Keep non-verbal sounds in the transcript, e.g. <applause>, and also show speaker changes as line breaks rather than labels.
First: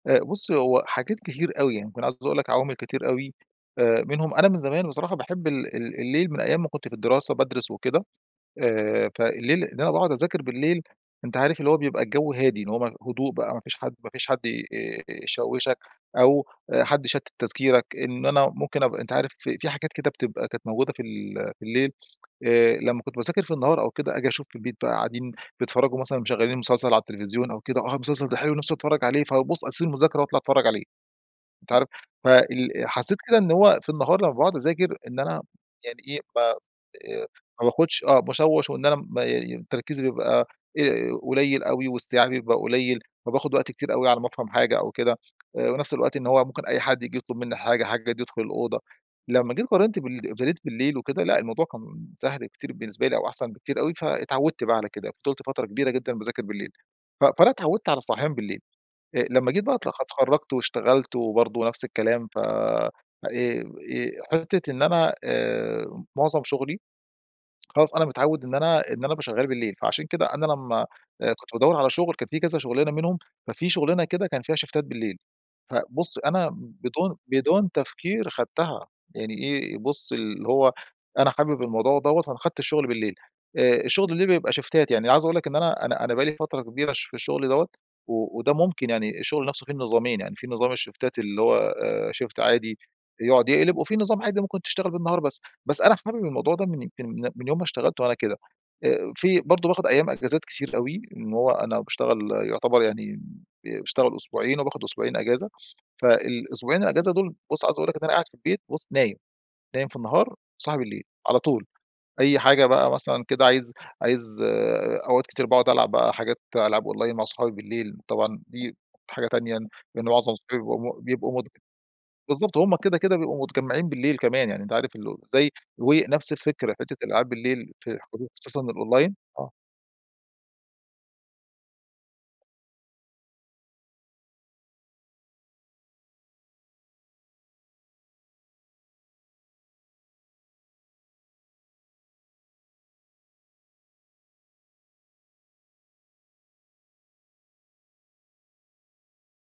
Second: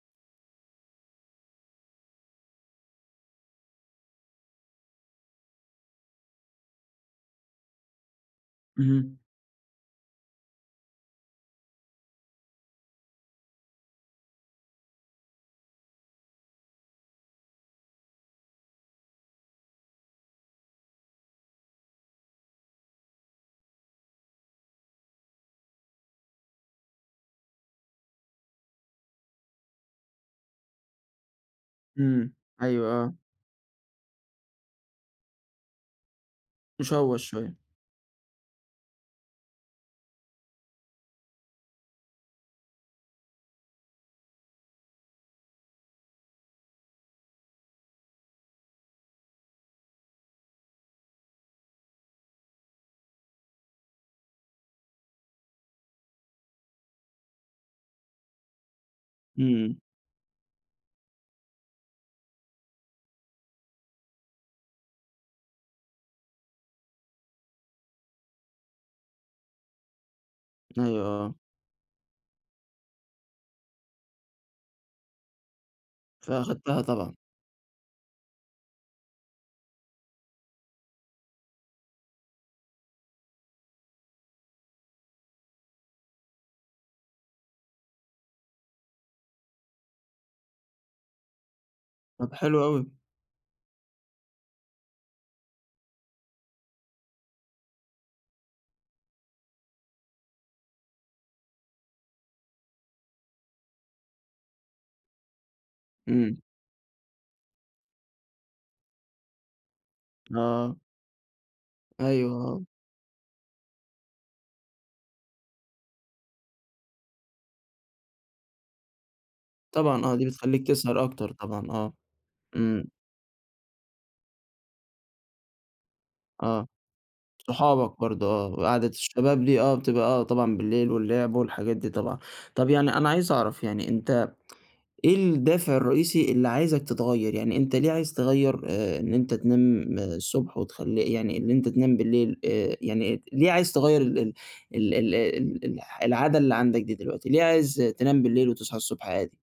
آآ، بُص هو حاجات كتير أوي يعني، كنت عايز أقول لك عوامل كتير أوي آآ، منهم أنا من زمان بصراحة باحب ال ال الليل من أيّام ما كنت في الدراسة بادرس وكده آآ،
اهم.
فالليل اللي أنا باقعد أذاكر بالليل أنت عارف اللي هو بيبقى الجو هادي، إن هو هدوء بقى ما فيش حد ما فيش حد ي آآ، آآ، يشوّشك أو حد يشتت تذكيرك، إن أنا ممكن أبقى أنت عارف في حاجات كده بتبقى كانت موجودة في ال في الليل آآ، لمّا كنت باذاكر في النهار أو كده أجي أشوف البيت بقى قاعدين بيتفرجوا مثلًا مشغلين المسلسل على التلفزيون أو كده، آه، المسلسل ده حلو نفسي أتفرّج عليه فابص أسيب المذكرة وأطلع أتفرّج عليه، أنت عارف
امم.
فال
أيوه، آه.
حسّيت كده إن هو في النهار لمّا باقعد أذاكر إن أنا يعني إيه، ب آآ،
مشوّش شويّة.
ما باخدش آه، مشوّش وإن أنا م تركيزي بيبقى آآ، قليل أوي واستيعابي بيبقى قليل فباخد وقت كتير أوي على ما أفهم حاجة أو كده آآ، ونفس الوقت إن هو ممكن أي حد ييجي يطلب مِنّي حاجة حد ييجي يدخل الأوضة، لمّا جيت قارنت بال <unintelligible> بالليل وكده لأ الموضوع كان سهل كتير بالنسبة لي أو أحسن بكتير أوي، فاتعودت بقى على كده فضلت فترة كبيرة جدًا باذاكر بالليل. ف فأنا اتعودت على الصحيان بالليل آآ، لمّا جيت بقى
امم.
أ اتخرجت واشتغلت وبرضو نفس الكلام ف آآ، حتّة إن أنا آآ، معظم شغلي خلاص أنا متعوّد إن أنا إن أنا بابقي شغّال بالليل، فعشان كده أنا لمّا
أيوه، آه.
كنت بادور على شغل كان في كذا شغلانة منهم ففي شغلانه كده كان فيها شيفتات بالليل فبُص أنا
فأخدتها طبعًا.
بدون بدون تفكير خدتها يعني إيه، بُص اللي هو أنا حابب الموضوع دوّة، فأنا أخدت الشغل بالليل آآ، شغل الليل بيبقى شيفتات يعني عايز أقول لك إن أنا أنا أنا بقى لي فترة كبيرة في الشغل دوّة، و وده ممكن يعني الشغل نفسه فيه النظامين يعني في نظام الشيفتات اللي هو آآ،
طب
شُيفت
حلو
عادي
أوي.
يقعد يقلب وفي نظام عادي ممكن تشتغل بالنهار، بس بس أنا حابب الموضوع ده، من يمكن من يوم ما اشتغلت وأنا كده. في برضو باخد أيّام إجازات كتير أوي إن هو أنا باشتغل يعتبر يعني باشتغل أسبوعين وباخد أسبوعين أجازة،
امم.
فالأسبوعين الإجازة دول بُص عاوز أقول لك إن أنا قاعد في البيت بُص نايم، نايم في النهار،
آه.
صاحي بالليل على طول
أيوه،
أي
آه.
حاجة بقى مثلًا كده عايز عايز أوقات كتير باقعد ألعب بقى حاجات ألعاب أونلاين مع صحابي بالليل طبعًا دي حاجة تانية لأن
طبعًا آه، دي
معظم أصحابي
بتخليك
بيبقوا مت
تسهر أكتر
بيبقوا م
طبعًا، آه،
بالضبط همّ
امم.
كده، كده بيبقوا متجمعين بالليل كمان يعني أنت عارف زي ونفس
آه،
الفكرة حتّة الألعاب بالليل في
صحابك برضو آه،
وخصوصًا
قعدة
الأونلاين
الشباب
آه.
دي آه، بتبقى آه طبعًا بالليل واللعب والحاجات دي طبعًا. طب يعني أنا عايز أعرف يعني أنت <tsk> إيه الدافع الرئيسي اللي عايزك تتغيّر، يعني أنت ليه عايز تغيّر آآ، إن أنت تنام الصبح وتخليه يعني اللي أنت تنام بالليل آآ، يعني ليه عايز تغيّر ال ال ال ال ال العادة اللي عندك دي دلوقتي ليه عايز تنام بالليل وتصحي الصبح عادي؟